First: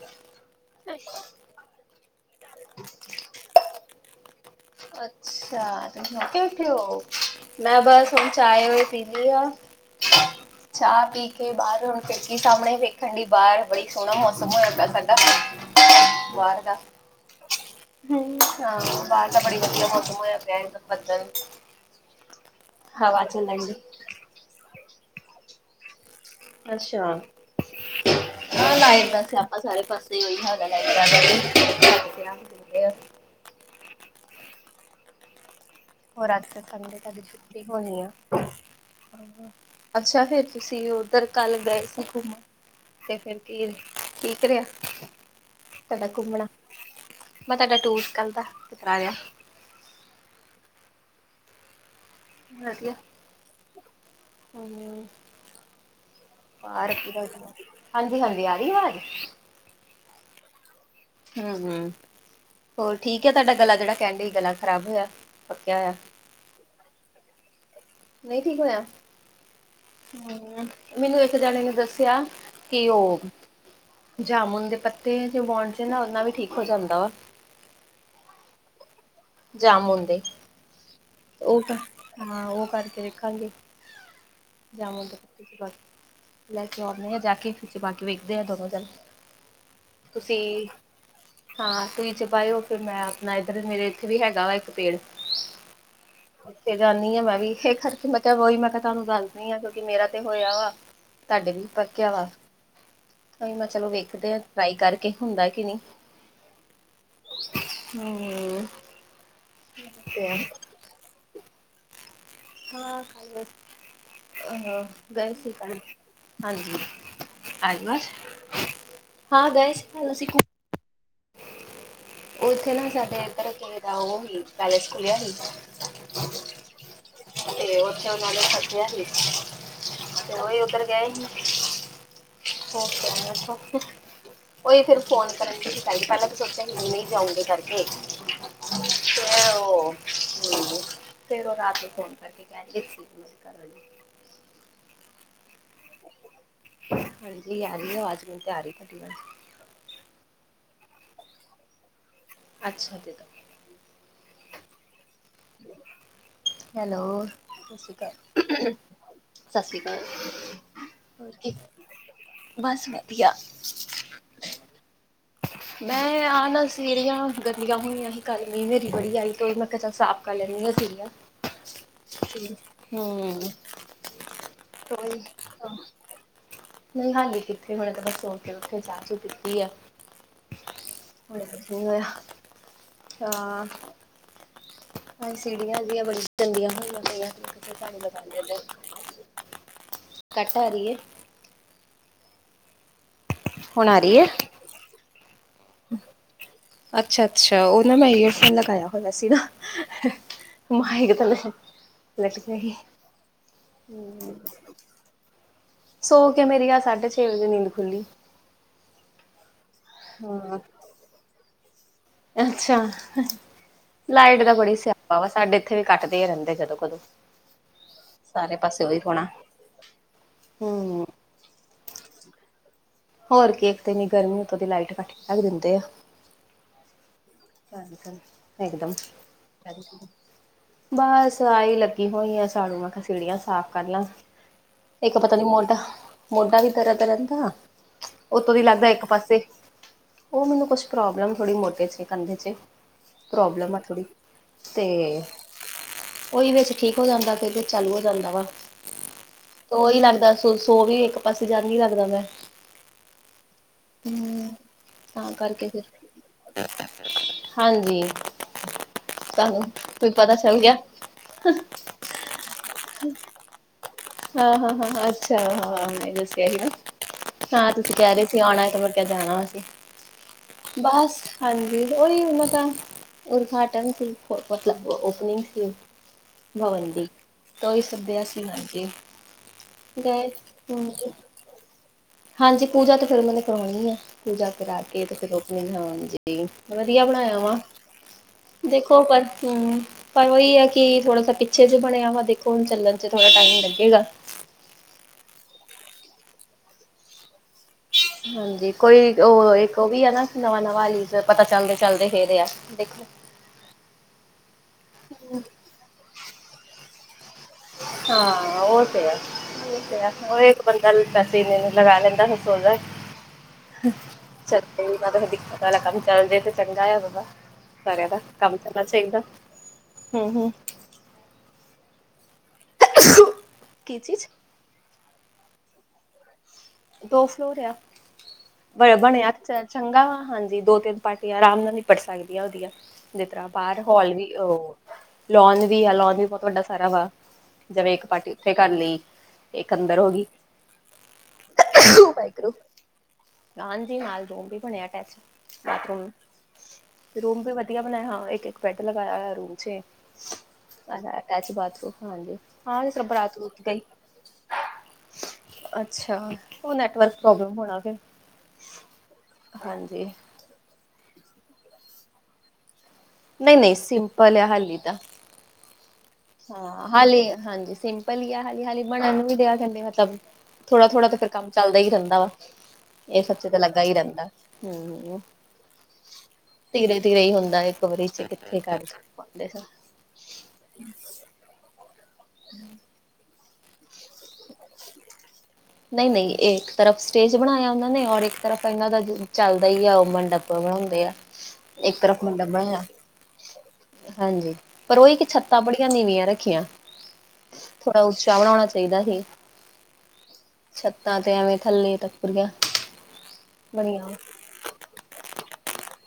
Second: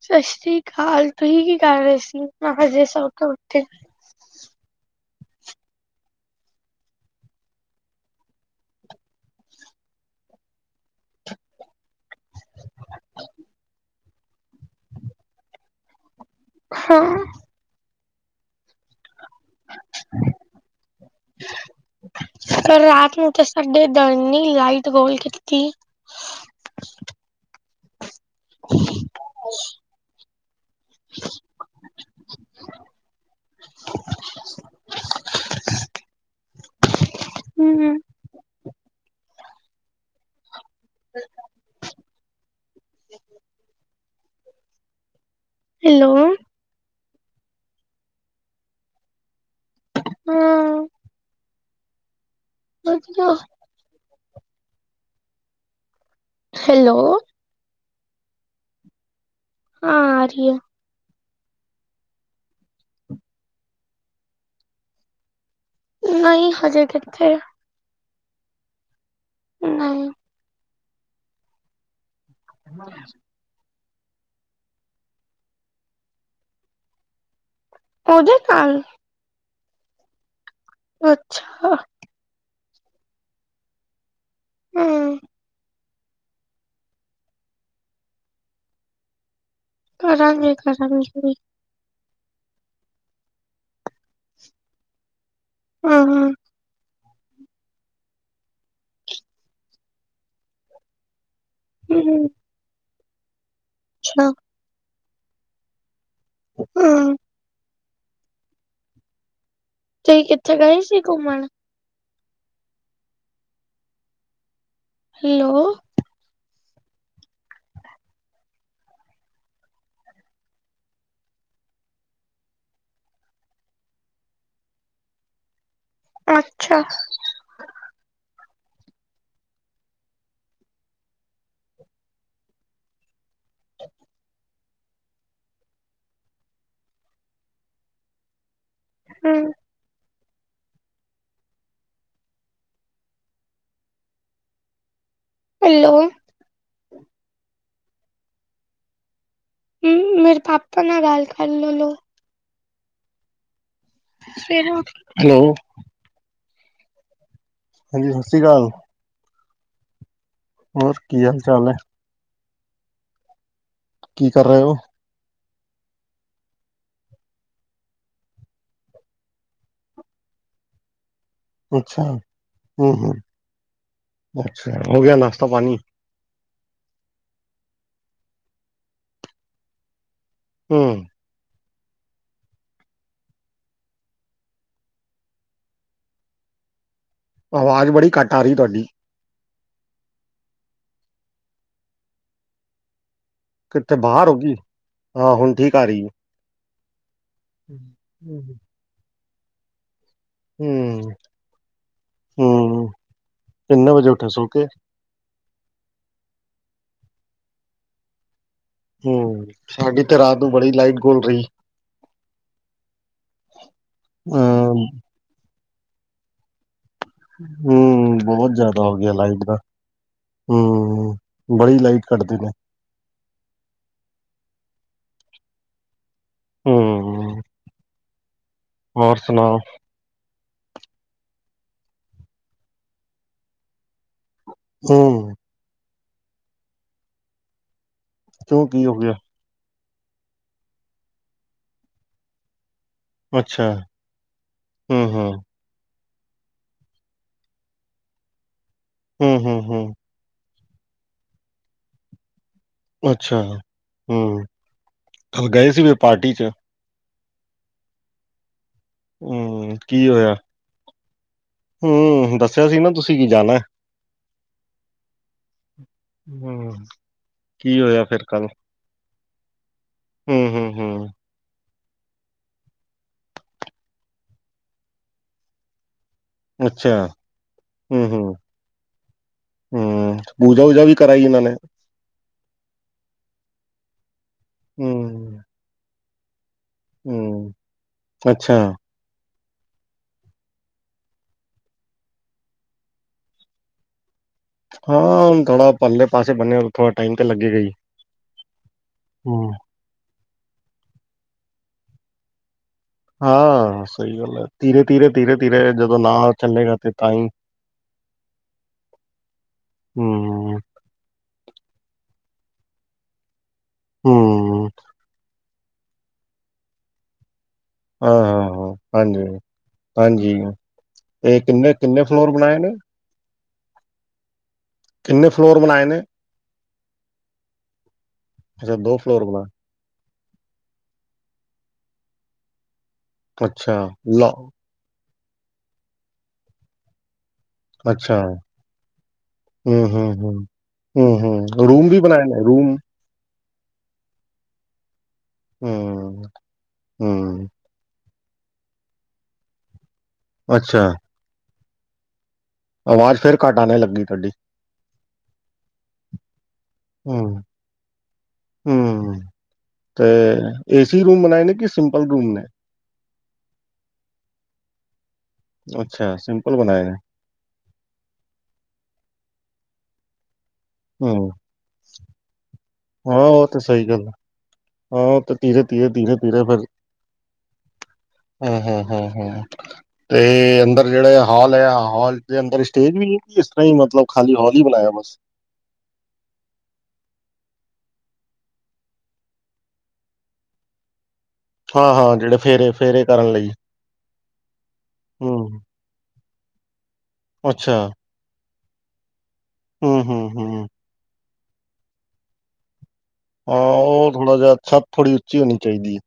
ਸਤਿ ਸ੍ਰੀ ਅਕਾਲ ਤੁਂਹੀ ਕੀ ਕਰ ਰਹੇ ਸੀ? ਮੈਂ ਹਜੇ ਸੌ ਤੋਂ ਉੱਠੇ। ਅੱਛਾ ਤੁਸੀ ਸੋਂ ਕੇ ਕਿੱਥੇ ਹੋ। ਮੈਂ ਬਸ ਹੁਣ ਚਾਹਏ ਧਿਂਦੇ ਹੋ, ਚਾਹ ਪੀ ਕੇ ਬਾਹਰ ਖਿੜਕੀ ਸਾਹਮਣੇ ਵੇਖਣ ਡੀ ਬਾਹਰ ਬੜੀ ਸੋਹਣਾ ਮੌਸਮ ਹੋਇਆਦਾ ਸਾਡਾ ਬਾਹਰ। ਹੂੰ। ਹੂੰ ਹਾਂ ਬਾਰ। ਬੜੀ ਵਧੀਆ ਮੌਸਮ ਹੋਇਆ ਪਿਆ ਬਦਲ, ਹਵਾ ਚਲ ਡਰਨੀ ਲਾਈਟ ਬੋਲ ਕੀਤੀ। ਅੱਛਾ। ਹਾਂ ਲਾਈਟ ਦਾ ਸਿਆਪਾ ਸਾਰੇ ਪਾਸੇ ਓਈ ਹੈਗਾ ਲਾਇਟ ਆਂਦੀ ਨੀ [unintelligible] ਹੋਰ ਅੱਜ ਤੇ ਤੁਆਨੂੰ ਦੇਖਿਆ ਤਾਡੀ ਛੁੱਟੀ ਹਮ ਹੋਣੀ ਐ, [unintelligible] ਅੱਛਾ ਫੇਰ ਤੁਸੀਂ ਓਧਰ ਕੱਲ ਗਏ ਸੀ ਕੁੰਮਣ। ਤੇ ਫੇਰ ਕੀ ਠੀਕ ਰੇਆ, ਤਾਡਾ ਹੈਲੋ ਕੁੰਮਣਾ। ਮੈਂ ਤਾਡਾ ਟੂਰਸ ਕੱਲ ਦਾ ਕਰਾ ਲਯਾ। ਹਾਂ। ਵਧੀਆ, ਹੂੰ। ਆ ਹੈਲੋ ਰਖੀ, ਹਾਂਜੀ-ਹਾਂਜੀ ਆ ਰੀ ਆਵਾਜ਼। ਹਾਂ ਆ ਰੀ ਐ। ਹੂੰ-ਹੰ, ਹੋਰ ਠੀਕ ਐ ਤੁਆਡਾ ਗਲਾ ਜੇੜਾ ਕੈਂਨ ਡਏ ਗਲਾ ਖ਼ਰਾਬ ਹੋਯਾ ਪੱਕਿਆ ਹੋਯਾ। ਨਈ ਹਜੇ ਕਿੱਥੇ। ਨਈ ਠੀਕ ਹੋਯਾ? ਨਈ। ਹੂੰ, ਮੈਨੂੰ ਏਕ ਜਾਣੇ ਨੇ ਦੱਸਿਆ ਕਿ ਓ ਜਾਮੁਨ ਦੇ ਪੱਤੇ ਜੇ ਬੁਉਣੇ ਨਾ ਓਨਾ ਵੀ ਠੀਕ ਹੋ ਜਾਂਦਾ ਵਾ। ਓਦੇ ਕੱਲ ਜਾਮੁਨ ਦੇ, ਓ ਅੱਛਾ ਕਰ ਹਾਂ ਓ ਕਰਕੇ ਦੇਖਾਂਗੇ। ਜਾਮੁ ਹਮ ਦੇ [unintelligible] ਲੈ ਕੇ ਓਨੇ ਆ ਜਾ ਕੇ ਚਬਾਕੇ ਵੇਖਦੇ ਆ ਦੋਨੋ ਜਨੇ ਕਰਾਂਗੇ- ਕਰਾਂਗੇ ਹਾਂ ਤੁਸੀਂ ਚਬਾਏ ਓ ਫੇਰ ਮੈਂ ਆਪਣਾ ਏਧਰ ਮੇਰੇ ਏਥੇ ਵੀ ਹੈਗਾ ਵਾ ਏਕ ਪੇੜ ਹਾਂ-ਹਾਂ। ਓਥੇ ਜਾਂਨੀ ਆ ਮੈਂ ਵੀ ਏਹ ਕਰਕੇ ਮੈਂ ਕੈਆ ਵੋਹੀ ਮੈਂ ਕੈਆ ਤੁਆਨੂੰ ਦੱਸਦੀ ਆ ਕਿਉਂਕਿ ਮੇਰਾ ਤੇ ਹੋਯਾ ਵਾ ਤਾਡੇ ਵੀ ਪੱਕਿਆ ਵਾ, ਹਮ ਓਹ ਮੈਂ ਚਲੋ ਅੱਛਾ ਵੇਖਦੇ ਆ ਟਰਾਈ ਕਰਕੇ ਹੁੰਦਾ ਕਿ ਨੀ ਹੂੰ। ਹੂੰ। ਤੁਸੀਂ ਕਿੱਥੇ ਗਏ ਸੀ ਕੁੰਮਣ? ਹਾਂ ਕੱਲ ਬਸ, ਅ ਗਏ ਸੀ ਹੈਲੋ ਕੱਲ ਹਾਂਜੀ, ਹਾਂਜੀ ਬਸ, ਹਾਂ ਗਏ ਸੀ ਕੱਲ ਅਸੀ ਓਥੇ ਨਾ ਸਾਡੇ ਏਧਰ ਕਹੀ ਦਾ ਓ ਹੀ ਪੈਲੇਸ ਖੁੱਲਿਆ ਸੀ ਅੱਛਾ। ਤੇ ਓਥੇ ਓਨਾਂ ਨੇ ਸੱਦਿਆ ਸੀ, ਤੇ ਓਹੀ ਉੱਧਰ ਗਏ ਸੀ। ਕੁੰਮ ਕੇ ਆਏ ਆ ਓਥੋਂ ਓਈ ਫੇਰ ਫੋਨ ਕਰਨ ਢਈ ਸੀ ਪੈਲੀ ਪੈਲਾ ਤਾਂ ਸੋਚਿਆ ਨਈ ਜਾਊਂਗੀ ਕਰਕੇ ਹੂੰ। ਹੂੰ, ਫੇਰ ਓ ਰਾਤੀ ਫੋਨ ਕਰਕੇ ਕੈਂਨਗੇ ਅਸੀਂ ਮਿਸ ਕਰ ਰੇ ਸੀ। ਹੈਲੋ ਹਾਂਜੀ ਆ ਰੀ ਆਵਾਜ਼ ਮੈਨੂੰ ਤਾਂ ਆ ਰੀ ਤੁਆਡੀ ਵਾਜ। ਹੂੰ ਮੇਰੇ ਪਾਪਾ ਨਾਲ ਗੱਲ ਕਰ ਲੌ ਲੋ। ਅੱਛਾ ਦੇ ਦੋ। ਹੈਲੋ ਹੈਲੋ ਸਾਸ ਸ੍ਰੀ ਹਾਂਜੀ ਸਤਿ ਸ਼੍ਰੀ ਅਕਾਲ ਕਾਲ- ਸਾਸ ਸ਼੍ਰੀ ਕਾਲ ਹੋਰ ਕੀ ਹਾਲ-ਚਾਲ ਐ? ਬਸ ਵਧੀਆ। ਕੀ ਕਰ ਰਹੇ ੳ? [unintelligible] ਮੈਂ ਆਹ ਨਾ ਸੀਢੀ਼ਆਂ ਗੰਦੀਆਂ ਹੋਈਆਂ ਸੀ ਕੱਲ ਮੀਂਹ, ਨੇਰੀ ਬੜੀ ਆਈ ਤੇ ਮੈਂ ਕੇਆ ਚਲ ਸਾਫ ਕੱਲ ਏਨੀਆਂ ਸੀਢੀ਼ਆਂ ਅੱਛਾ ਹੂੰ, ਹੂੰ, ਅੱਛਾ। ਹੋ ਗਿਆ ਨਾਸ਼ਤਾ ਪਾਨੀ। ਨਈ ਹਾਲੇ ਕਿੱਥੇ ਹੁਣੇ ਤਾਂ ਬਸ ਸੋ ਕੇ ਉਠੇ, ਚਾ-ਚੂ ਪੀਤੀ ਐ। ਹੂੰ। ਹੁਣੇ ਤੇ ਨਈ ਹੋਏਆ ਹਾਂ ਏ ਸੀੜੀਆਂ ਜਿਆਂ ਬੜੀਆਂ ਗੰਦੀਆਂ ਹੋਈਆ ਪਈਐਂ। ਆਵਾਜ ਬੜੀ ਘੱਟ ਆ ਰੀ ਤੁਆਡੀ। ਘਟ ਆ ਰੀ ਏ। ਹੁਣ ਕਿੱਥੇ ਆ ਰਹੀ ਹੈ ਬਾਹਰ ੳ ਕੀ? ਹਾਂ, ਹੁਣ ਠੀਕ ਆ ਰਈ ਏ। ਅੱਛਾ-ਅੱਛਾ, ੳਹ ਨਾ ਮੈਂ ਈਅਰਫੋਨ ਲਗਾਏਆ ਹੋਏਆ ਸੀ ਨਾ। ਹਮ ਮਾਇਕ ਤੇ ਲਟਕ, ਲਟਕੇ ਈ ਹਮ ਕਿੰਨੇ ਵਜੇ ਉੱਠੇ ਹੂੰ ਸੋ ਕੇ ਸੋ ਕੇ ਮੇਰੀ ਅੱਜ ਸਾਢੇ ਛੇ ਵਜੇ ਨੀਂਦ ਖੁੱਲੀ। ਹੂੰ, ਸਾਡੀ ਤੇ ਰਾਤ ਨੂੰ ਹਾਂ ਬੜੀ ਲਾਈਟ ਗੁਲ ਰਈ। ਅੱਛਾ। ਲਾਈਟ ਦਾ ਬੜੀ ਹਮ ਸੀਆਪਾ ਵਾਵਾ, ਸਾਡੇ ਏਥੇ ਵੀ ਕੱਟਦੇ ਈ ਰੈਂਦੇ ਜਦੋਂ ਕਦੋਂ। ਹੂੰ, ਬੋਤ ਸਾਰੇ ਜਾਦਾ ਪਾਸੇ ਹੋ ਉਹੀ ਗਿਆ ਹੋਣਾ ਲਾਈਟ ਦਾ ਹਮ ਹੂੰ। ਬੜੀ ਲਾਈਟ ਕਟਦੇ ਨੇ। ਹੋਰ ਕੀ। ਇੱਕ ਤੇ ਏਨੀ ਗਰਮੀ ਉਤੋਂ ਦੀ ਲਾਈਟ ਕਟ ਕੇ ਰਖ ਦਿੰਦੇ ਆ। ਹੂੰ। ਇੱਕਦਮ ਸੁਣਾਓ ਬਸ ਆਹੀ ਲੱਗੀ ਹੋਈ ਆ ਝਾੜੂ ਮੈਂ ਕੇਆ ਸੀਢੀ਼ਆਂ ਸਾਫ਼ ਕਰ ਲਾਂ। ਇੱਕ ਹਮ ਪਤਾ ਨੀ ਮੋਢਾ, ਮੋਢਾ ਵੀ ਦਰਦ ਰੈਂਦਾ। ਓਤੋਂ ਦੀ ਕਿਉਂ ਕੀ ਲੱਗਦਾ, ਹੋ ਇੱਕ ਗਿਆ ਪਾਸੇ ੳਹ ਮੈਨੂੰ ਕੁਛ ਪ੍ਰੋਬਲਮ ਥੋੜੀ ਮੋਟੀ ਸੀ ਕੰਧੇ ਚ ਅੱਛਾ ਪ੍ਰੋਬਲਮ ਆ ਥੋੜੀ ਤੇ ਹਮ ਹਮ ੳਈ ਵਿਚ ਠੀਕ ਹੋ ਜਾਂਦਾ ਤੇ ਫੇਰ ਚਾਲੂ ਹੋ ਜਾਂਦਾ ਵਾ, ਹਮ ਹਮ ਹਮ ਤੋ ੳਈ ਲੱਗਦਾ ਤੋ ਸੋ ਵੀ ਇੱਕ ਪਾਸੇ ਜਾਂਦੀ ਲੱਗਦਾ ਮੈਂ ਅੱਛਾ ਹੂੰ, ਤਾਂ ਕਲ ਕਰਕੇ ਗਏ ਫਿਰ ਸੀ ਫੇਰ ਪਾਰਟੀ ਚ। ਹਾਂਜੀ, ਤਾਨੂੰ ਹੂੰ, ਕੀ ਪਤਾ ਹੋਇਆ? ਚੱਲ ਗਿਆ। ਹੂੰ, ਦੱਸੇਆ ਸੀ ਨਾ ਤੁਸੀ, ਕੀ ਜਾਨਾ ਏ। ਹਾਂ-ਹਾਂ-ਹਾਂ-ਹਾਂ, ਅੱਛਾ ਹਾਂ ਮੈਂ ਦੱਸੇਆ ਸੀ ਨਾ, ਹੂੰ, ਹਾਂ ਕੀ ਤੁਸੀ ਹੋਇਆ ਕੈ ਰਏ ਫਿਰ ਸੀ ਕੱਲ? ਆਨਾ ਏ ਤੇ ਫੇਰ ਜਾਨਾ ਸੀ ਹੂੰ, ਹੂੰ, ਹੂੰ, ਬਸ ਹਾਂਜੀ, ੳਈ ੳਨਾਂ ਦਾ ਉਦਘਾਟਨ ਸੀ, ਮਤਲਬ ਓਪਨਿਂਗ ਸੀ। ਅੱਛਾ, ਬਦੀ ਤਾਂ ੳਈ ਸਬ ਹੂੰ, ਦੇ ਹੂੰ, ਅਸੀ ਲਾਂਗੇ। ਹੂੰ, ਪੂਜਾ ਵੂਜਾ ਵੀ ਕਰਾਈ ਏਨਾ ਨੇ। ਹਾਂਜੀ, ਪੂਜਾ ਤੇ ਫੇਰ ੳਨਾ ਨੇ ਕਰਵਾਨੀ ਐ, ਪੂਜਾ ਕਰਾ ਕੇ ਤੇ ਫੇਰ ਹੂੰ, ਔਪਨਿੰਗ, ਹਾਂਜੀ। ਵਧੀਆ ਬਨਾਏਆ ਹੂੰ, ਵਾ ਅੱਛਾ, ਦੇਖੋ ਪਰ, ਹੂੰ। ਪਰ ੳਈ ਐ ਕਿ ਥੋੜਾ ਜਾ ਪਿੱਛੇ ਜੇ ਬਨੇਆ ਵਾ ਦੇਖੋ ਹੁਣ ਚੱਲਣ ਚ ਥੋੜਾ ਟਾਈਮ ਲੱਗੇਗਾ। ਹਾਂ ਹੁਣ ਥੋੜਾ ਪੱਰਲੇ ਪਾਸੇ ਬਨੇਆ ਥੋੜਾ ਟਾਈਮ ਤੇ ਲੱਗੇ ਗਾ ਈ। ਹਾਂਜੀ, ਕੋਈ ੳਹ ਇੱਕ ੳਵੀ ਏ ਨਾ ਨਵਾਂ ਨਵਾਂ ਹਾਲੀ ਫੇਰ ਪਤਾ ਚੱਲਦੇ-ਚੱਲਦੇ ਫੇਰ ਆ ਦੇਖੋ। ਹਾਂ ਸਹੀ ਗੱਲ ਐ। ਧੀਰੇ-ਧੀਰੇ-ਧੀਰੇ-ਧੀਰੇ ਜਦੋਂ ਨਾ ਚੱਲੇਗਾ ਤੇ ਤਾਂਈ ਹਾਂ, ਉਹ ਤੇ ਐ, ਉਹ ਤੇ ਐ। ਉਹ ਹੂੰ, ਇੱਕ ਵਾਰੀ ਪਹਿਲੇ ਪੈਸੇ ਇੰਨੇ-ਇੰਨੇ ਲਗਾ ਲੈਂਦਾ, ਫਿਰ ਸੋਚਦਾ ਹੂੰ। ਸਿਰ ਤੇ ਵੀ ਆ, ਫਿਰ ਦਿੱਕਤ ਆਲਾ ਕੰਮ ਚੱਲਜੇ ਤੇ ਚੰਗਾ ਆ ਬਾਬਾ ਸਾਰਿਆਂ ਦਾ ਕੰਮ ਹਾਂ-ਹਾਂ-ਹਾਂ, ਚੱਲਣਾ ਚਾਹੀਦਾ ਹੂੰ ਹਾਂਜੀ-ਹਾਂਜੀ। ਹੂੰ ਇਹ ਕਿੰਨੇ-ਕਿੰਨੇ ਫਲੋਰ ਬਣਾਏ ਨੇ? ਕੀ ਚੀਜ਼? ਕਿੰਨੇ ਫਲੋਰ ਬਣਾਏ ਨੇ? ਦੋ ਫਲੋਰ ਆ। ਅੱਛਾ ਬ ਫਲੋਰ ਬਣਿਆ ਬਣਾਏ ਚਾ ਚੰਗਾ ਵਾ, ਹਾਂਜੀ। ਦੋ ਤਿੰਨ ਪਾਰਟੀਆਂ ਆਰਾਮ ਨਾ ਨਿਪਟ ਸਕਦੀਆਂ ਉਹਦੀਆ ਜਿਸ ਤਰ੍ਹਾਂ ਅੱਛਾ ਬਾਹਰ ਹੋਲ ਲੋ ਵੀ, ਉਹ ਲੋਨ ਵੀ ਆ, ਲੋਨ ਵੀ ਬਹੁਤ ਵੱਡਾ ਸਾਰਾ ਵਾ। ਜਿਵੇਂ ਇੱਕ ਅੱਛਾ ਪਾਰਟੀ ਉੱਥੇ ਕਰ ਲਈ, ਇੱਕ ਅੰਦਰ ਹੋਗੀ। ਹੂੰ-ਹੂੰ। ਰੂਮ ਵੀ ਬਣਾਏ ਨੇ ਰੂਮ? ਹਾਂਜੀ, ਨਾਲ ਰੂਮ ਵੀ ਬਣਿਆ ਅਟੈਚ ਬਾਥਰੂਮ। ਹੂੰ, ਰੂਮ ਹੂੰ ਵੀ ਵਧੀਆ ਬਣਾਇਆ ਹੋਇਆ। ਇੱਕ-ਇੱਕ ਬੈਡ ਲਗਾਇਆ ਹੋਇਆ ਰੂਮ 'ਚ ਅੱਛਾ ਅਟੈਚ ਬਾਥਰੂਮ, ਹਾਂਜੀ। ਹਾਂ ਜਿਸ ਤਰ੍ਹਾਂ ਆਵਾਜ਼ ਬਰਾਤ ਫੇਰ ਘੱਟ ਬਰੂਤ ਆਣੇ ਗਈ ਲੱਗੀ ਤੁਹਾਡੀ। ਅੱਛਾ, ਉਹ ਨੈਟਵਰਕ ਹੂੰ, ਪ੍ਰੋਬਲਮ ਹੋਣਾ ਫਿਰ। ਹੂੰ ਤੇ ਹਾਂਜੀ ਏਸੀ ਰੂਮ ਬਣਾਏ ਨੇ, ਕਿ ਸਿੰਪਲ ਰੂਮ ਨੇ। ਨਹੀਂ-ਨਹੀਂ ਸਿੰਪਲ ਆ, ਹਾਲੀ ਦਾ। ਅੱਛਾ। ਸਿੰਪਲ ਬਣਾਏ ਹਾਂ, ਨੇ ਹਾਲੀ ਹਾਂਜੀ। ਸਿੰਪਲ ਈ ਆ ਹਾਲੀ। ਹਾਲੀ ਬਣਨ ਨੂੰ ਵੀ ਦਿਆ ਥੱਲੇ ਮਤਬਲ ਥੋੜਾ-ਥੋੜਾ ਤੇ ਫੇਰ ਹੂੰ, ਕੰਮ ਚੱਲਦਾ ਈ ਰਹਿੰਦਾ ਵਾ। ਹਾਂ ਇਹ ਸਭ ਉਹ 'ਚ ਤੇ ਤਾਂ ਲੱਗਾ ਸਹੀ ਈ ਗੱਲ ਐ। ਰਹਿੰਦਾ, ਹਾਂ ਹੂੰ। ਉਹ ਤੇ ਧੀਰੇ-ਧੀਰੇ, ਧੀਰੇ-ਧੀਰੇ ਫਿਰ ਧੀਰੇ-ਧੀਰੇ ਈ ਹੁੰਦਾ ਇੱਕ ਵਾਰੀ 'ਚ ਹਾਂ, ਉਹਦੇ ਹਾਂ, ਘਰ ਹਾਂ, ਹਾਂ 'ਚ [unintelligible] ਤੇ ਅੰਦਰ ਜਿਹੜੇ ਹੌਲ ਐ, ਹੌਲ ਦੇ ਅੰਦਰ ਸਟੇਜ ਵੀ ਏ। ਕੀ ਇਸ ਤਰ੍ਹਾਂ ਈ ਮਤਲਬ ਖਾਲੀ ਹੌਲ ਈ ਬਣਾਇਆ ਬਸ। ਨਹੀਂ-ਨਹੀਂ ਇੱਕ ਤਰਫ਼ ਸਟੇਜ ਬਣਾਇਆ, ਉਹਨਾਂ ਨੇ। ਔਰ ਇੱਕ ਤਰਫ਼ ਇਹਨਾਂ ਦਾ ਚੱਲਦਾ ਈ ਆ, ਉਹ ਮੰਡਪ। ਪ੍ਰੋਗਰਾਮ ਹੁੰਦੇ ਆ। ਇੱਕ ਹਾਂ-ਹਾਂ, ਤਰਫ ਜਿਹੜੇ ਮੰਡਪ ਬਣਿਆ ਫੇਰੇ-ਫੇਰੇ ਕਰਨ ਲਈ। ਹਾਂਜੀ। ਪਰ ਉਹ ਇੱਕ ਹੂੰ, ਛੱਤਾਂ ਬੜੀਆਂ ਨੀਵੀਆਂ ਰੱਖੀਆਂ। ਅੱਛਾ, ਥੋੜ੍ਹਾ ਉੱਚਾ ਬਣਾਉਣਾ ਚਾਹੀਦਾ ਹੀ। ਹੂੰ, ਹੂੰ, ਹੂੰ। ਛੱਤਾਂ ਤੇ ਐਵੇਂ ਥੱਲੇ ਤੱਕਰ ਈ ਆ। ਹਾਂ, ਉਹ ਥੋੜਾ ਜਿਹਾ, ਛੱਤ ਥੋੜੀ ਉੱਚੀ ਹੋਣੀ ਚਾਹੀਦੀ ਏ।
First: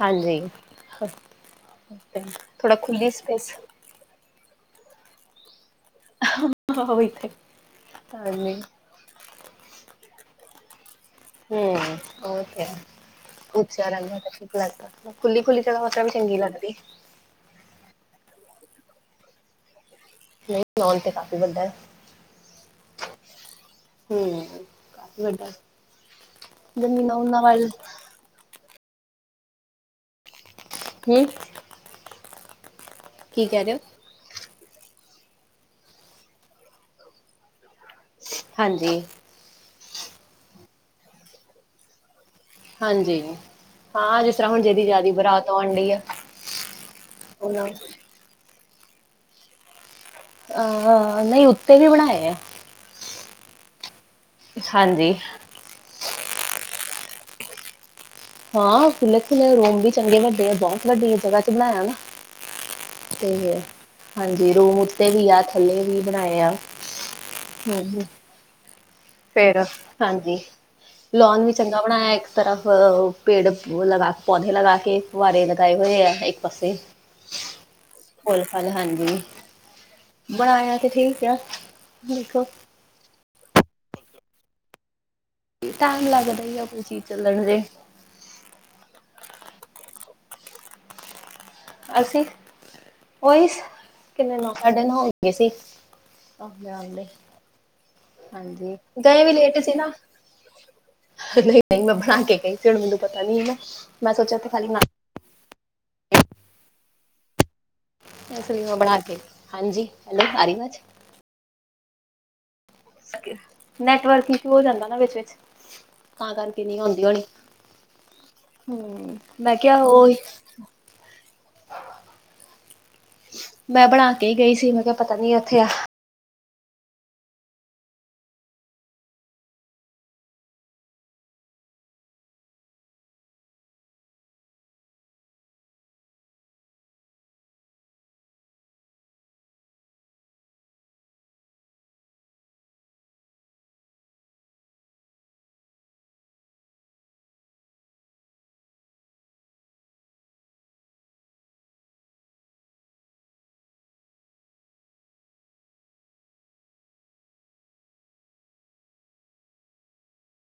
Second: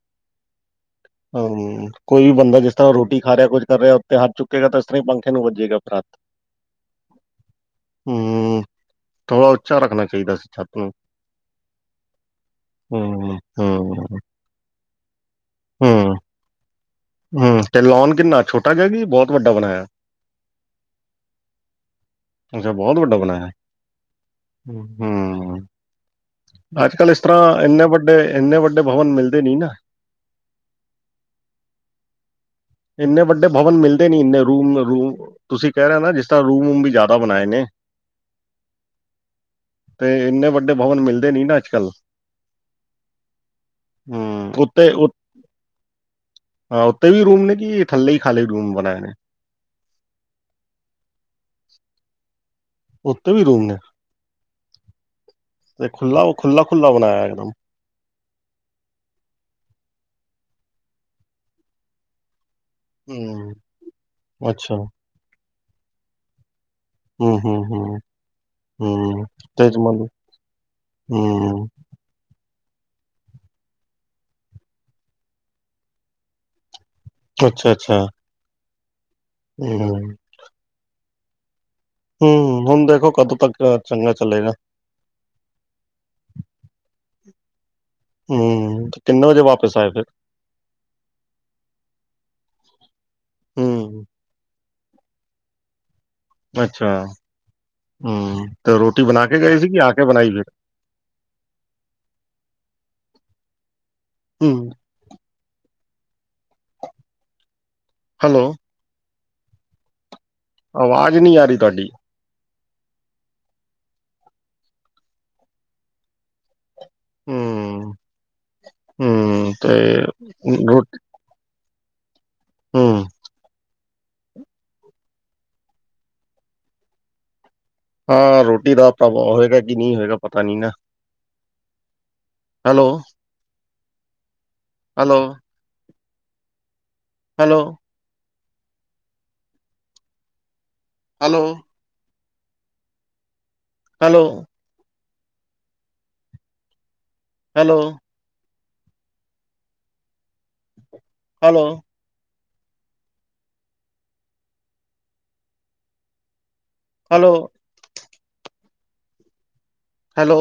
ਹਾਂਜੀ। ਹੂੰ, ਤੇ ਕੋਈ ਵੀ ਬੰਦਾ ਜਿਸ ਥੋੜਾ ਤਰ੍ਹਾਂ ਖੁੱਲੀ ਰੋਟੀ ਖਾ ਰਿਹਾ, ਸਪੇਸ ਕੁੱਝ ਕਰ ਰਿਹਾ। ਉੱਤੇ ਹੱਥ ਚੁੱਕੇਗਾ ਤਾਂ ਇਸ ਤਰ੍ਹਾਂ ਹੀ ਪੰਖੇ ਨੂੰ ਵੱਜੇਗਾ ਫੇਹਾ। ਹੋ ਇਥੇ ਤਾਂ ਨਹੀਂ। ਥੋੜ੍ਹਾ ਉੱਚਾ ਰੱਖਣਾ ਚਾਹੀਦਾ ਸੀ ਛੱਤ ਨੂੰ। ਹੂੰ, ਓਕੇ। ਹੂੰ, ਵਿਚਾਰਿਆ ਦੀਆਂ ਹੂੰ, ਤੇ ਫਿਰ ਖੁਲਾ ਤਾ ਖੁੱਲੀ-ਖੁੱਲੀ ਚਲੋ ਓਤਰਾ ਵੀ ਚੰਗੀ ਲੱਗਦੀ। ਹਾਂ ਤੇ ਲੋਨ ਕਿੰਨਾ ਛੋਟਾ ਜਿਹਾ, ਕੀ ਬਹੁਤ ਵੱਡਾ ਬਣਾਇਆ। ਨਹੀਂ ਲੌਣ ਤੇ ਕਾਫ਼ੀ ਵੱਡਾ ਐ। ਅੱਛਾ, ਬਹੁਤ ਵੱਡਾ ਬਣਾਇਆ ਏ, ਹੂੰ ਕਾਫੀ ਵੱਡਾ ਹੂੰ। ਅੱਜ-ਕੱਲ੍ਹ ਜ਼ਮੀਨਾਂ ਇਸ ਉਹਨਾਂ ਤਰ੍ਹਾਂ ਵੱਲ ਇੰਨੇ ਵੱਡੇ, ਇੰਨੇ ਵੱਡੇ ਭਵਨ ਮਿਲਦੇ ਨੀ ਨਾ। ਹੂੰ। ਇੰਨੇ ਕੀ ਵੱਡੇ ਕਹਿ ਰਹੇ ਭਵਨ ਹੋ ਮਿਲਦੇ ਨੀ। ਇੰਨੇ ਰੂਮ-ਰੂਮ, ਤੁਸੀਂ ਕਹਿ ਰਹੇ ਓ ਨਾ, ਜਿਸ ਤਰ੍ਹਾਂ ਰੂਮ-ਵੂਮ ਵੀ ਜ਼ਿਆਦਾ ਬਣਾਏ ਨੇ। ਹਾਂਜੀ। ਤੇ ਇੰਨੇ ਵੱਡੇ ਭਵਨ ਮਿਲਦੇ ਨੀ ਨਾ ਅੱਜ-ਕੱਲ੍ਹ। ਹਾਂਜੀ, ਹਾਂ ਜਿਸ ਤਰ੍ਹਾਂ ਹੂੰ ਹੁਣ ਜਿਹਦੀ ਉੱਤੇ ਉ ਜ਼ਆਦੀ ਬਰਾਤ ਆਉਣ ਡੀ ਆ। ਹਾਂ, ਉਤੇ ਵੀ ਰੂਮ ਨੇ ਉਹਨਾਂ ਕਿ ਥੱਲੇ ਈ ਖਾਲੀ ਰੂਮ ਬਣਾਏ ਨੇ? ਅ, ਨਈ ਉੱਤੇ ਵੀ ਬਣਾਏ ਆ। ਉੱਤੇ ਵੀ ਰੂਮ ਨੇ? ਹਾਂਜੀ। ਤੇ ਖੁੱਲਾ ਓ ਖੁੱਲ੍ਹਾਂ-ਖੁੱਲ੍ਹਾਂ ਬਣਾਇਆ ਏਕ ਦਮ। ਹਾਂ, ਖੁੱਲ੍ਹੇ-ਖੁੱਲੇ ਰੂਮ ਵੀ ਚੰਗੇ ਵੱਡੇ ਆ ਬੋਤ ਵੱਡੀ ਜਗ੍ਹਾ ਚ ਬਣਾਇਆ ਨਾ ਤ ਹੂੰ ਹਾਂਜੀ ਅੱਛਾ ਰੂਮ ਉੱਤੇ ਵੀ ਆ, ਥੱਲੇ ਵੀ ਬਣਾਏ ਆ। ਹੂੰ-ਹੂੰ-ਹੂੰ, ਹਮ ਹੂੰ। ਫੇਰ ਤੇਜ ਮਨ ਹਾਂਜੀ, ਲੋਨ ਵੀ ਹੂੰ ਚੰਗਾ ਬਣਾਇਆ ਏਕ ਤਰਫ ਪੇੜ ਲਗਾ, ਪੌਦੇੇ ਲਗਾ ਕੇ, ਫੁਆਰੇ ਲਗਾਏ ਹੋਏ ਐ ਏਕ ਪਾਸੇ ਅੱਛਾ- ਅੱਛਾ। ਫੁੱਲ-ਫਲ ਹਾਂਜੀ। ਹੂੰ। ਬਣਾਇਆ ਤੇ ਠੀਕ ਐ। ਹੂੰ, ਹੁਣ ਦੇਖੋ ਕਦੋਂ ਤੱਕ ਚੰਗਾ ਚਲੇਗਾ। ਟੈਮ ਲੱਗਦਾ ਈ ਐ ਕੋਈ ਚੀਜ਼ ਚੱਲਣ ਤੇ। ਹੂੰ, ਤੇ ਕਿੰਨੇ ਵਜੇ ਵਾਪਿਸ ਆਏ ਫੇਰ? ਅਸੀਂ, ਓਈ ਹੂੰ ਕਿੰਨੇ ਨੋ ਸਾਡੇ ਨੌ ਹੋ ਗਏ ਸੀ ਅੱਛਾ ਆਉਂਦੇ-ਆਉਂਦੇ, ਹੂੰ ਹਾਂਜੀ, ਤੇ ਰੋਟੀ ਗਏ ਬਣਾ ਵੀ ਕੇ ਲੇਟ ਸੀ ਕਿ ਨਾ। ਆ ਕੇ ਬਣਾਈ ਫਿਰ ਨਈ-ਨਈ ਮੈਂ ਬਣਾ ਕੇ ਗਈ ਸੀ ਹੁਣ ਮੈਨੂੰ ਪਤਾ ਨਈ ਨਾ, ਮੈਂ ਸੋਚਿਆ ਉੱਥੇ ਖਾਲੀ ਹੂੰ ਨਾ ਹੈਲੋ ਐਸ ਲ‌ਈ ਮੈਂ ਬਣਾ ਕੇ, ਹਾਂਜੀ, ਹੈਲੋ ਆ ਰੀ ਵਾਜ਼? ਆਵਾਜ਼ ਨੀ ਆ ਰੀ ਤੁਆਡੀ? ਨੈੱਟਵਰਕ ਇਸ਼ੂ ਹੋ ਜਾਂਦਾ ਨਾ ਵਿੱਚ-ਵਿੱਚ ਤਾਂ ਕਰਕੇ ਨੀ ਆਉਂਦੀ ਹੋਣੀ, ਹੂੰ ਹੂੰ ਮੈਂ ਕਿਆ ਓ ਰੋ ਹੂੰ, ਮੈਂ ਬਣਾ ਕੇ ਗਈ ਸੀ ਮੈਂ ਕਿਆ ਪਤਾ ਨੀ ਉੱਥੇ ਆ ਹਾਂ, ਰੋਟੀ ਦਾ ਪ੍ਰਭਵ ਹੋਏਗਾ ਕਿ ਨੀ ਹੈਗਾ ਪਤਾ ਨੀ ਨਾ। Hello! Hello! Hello! Hello! Hello! Hello! Hello! Hello! Hello!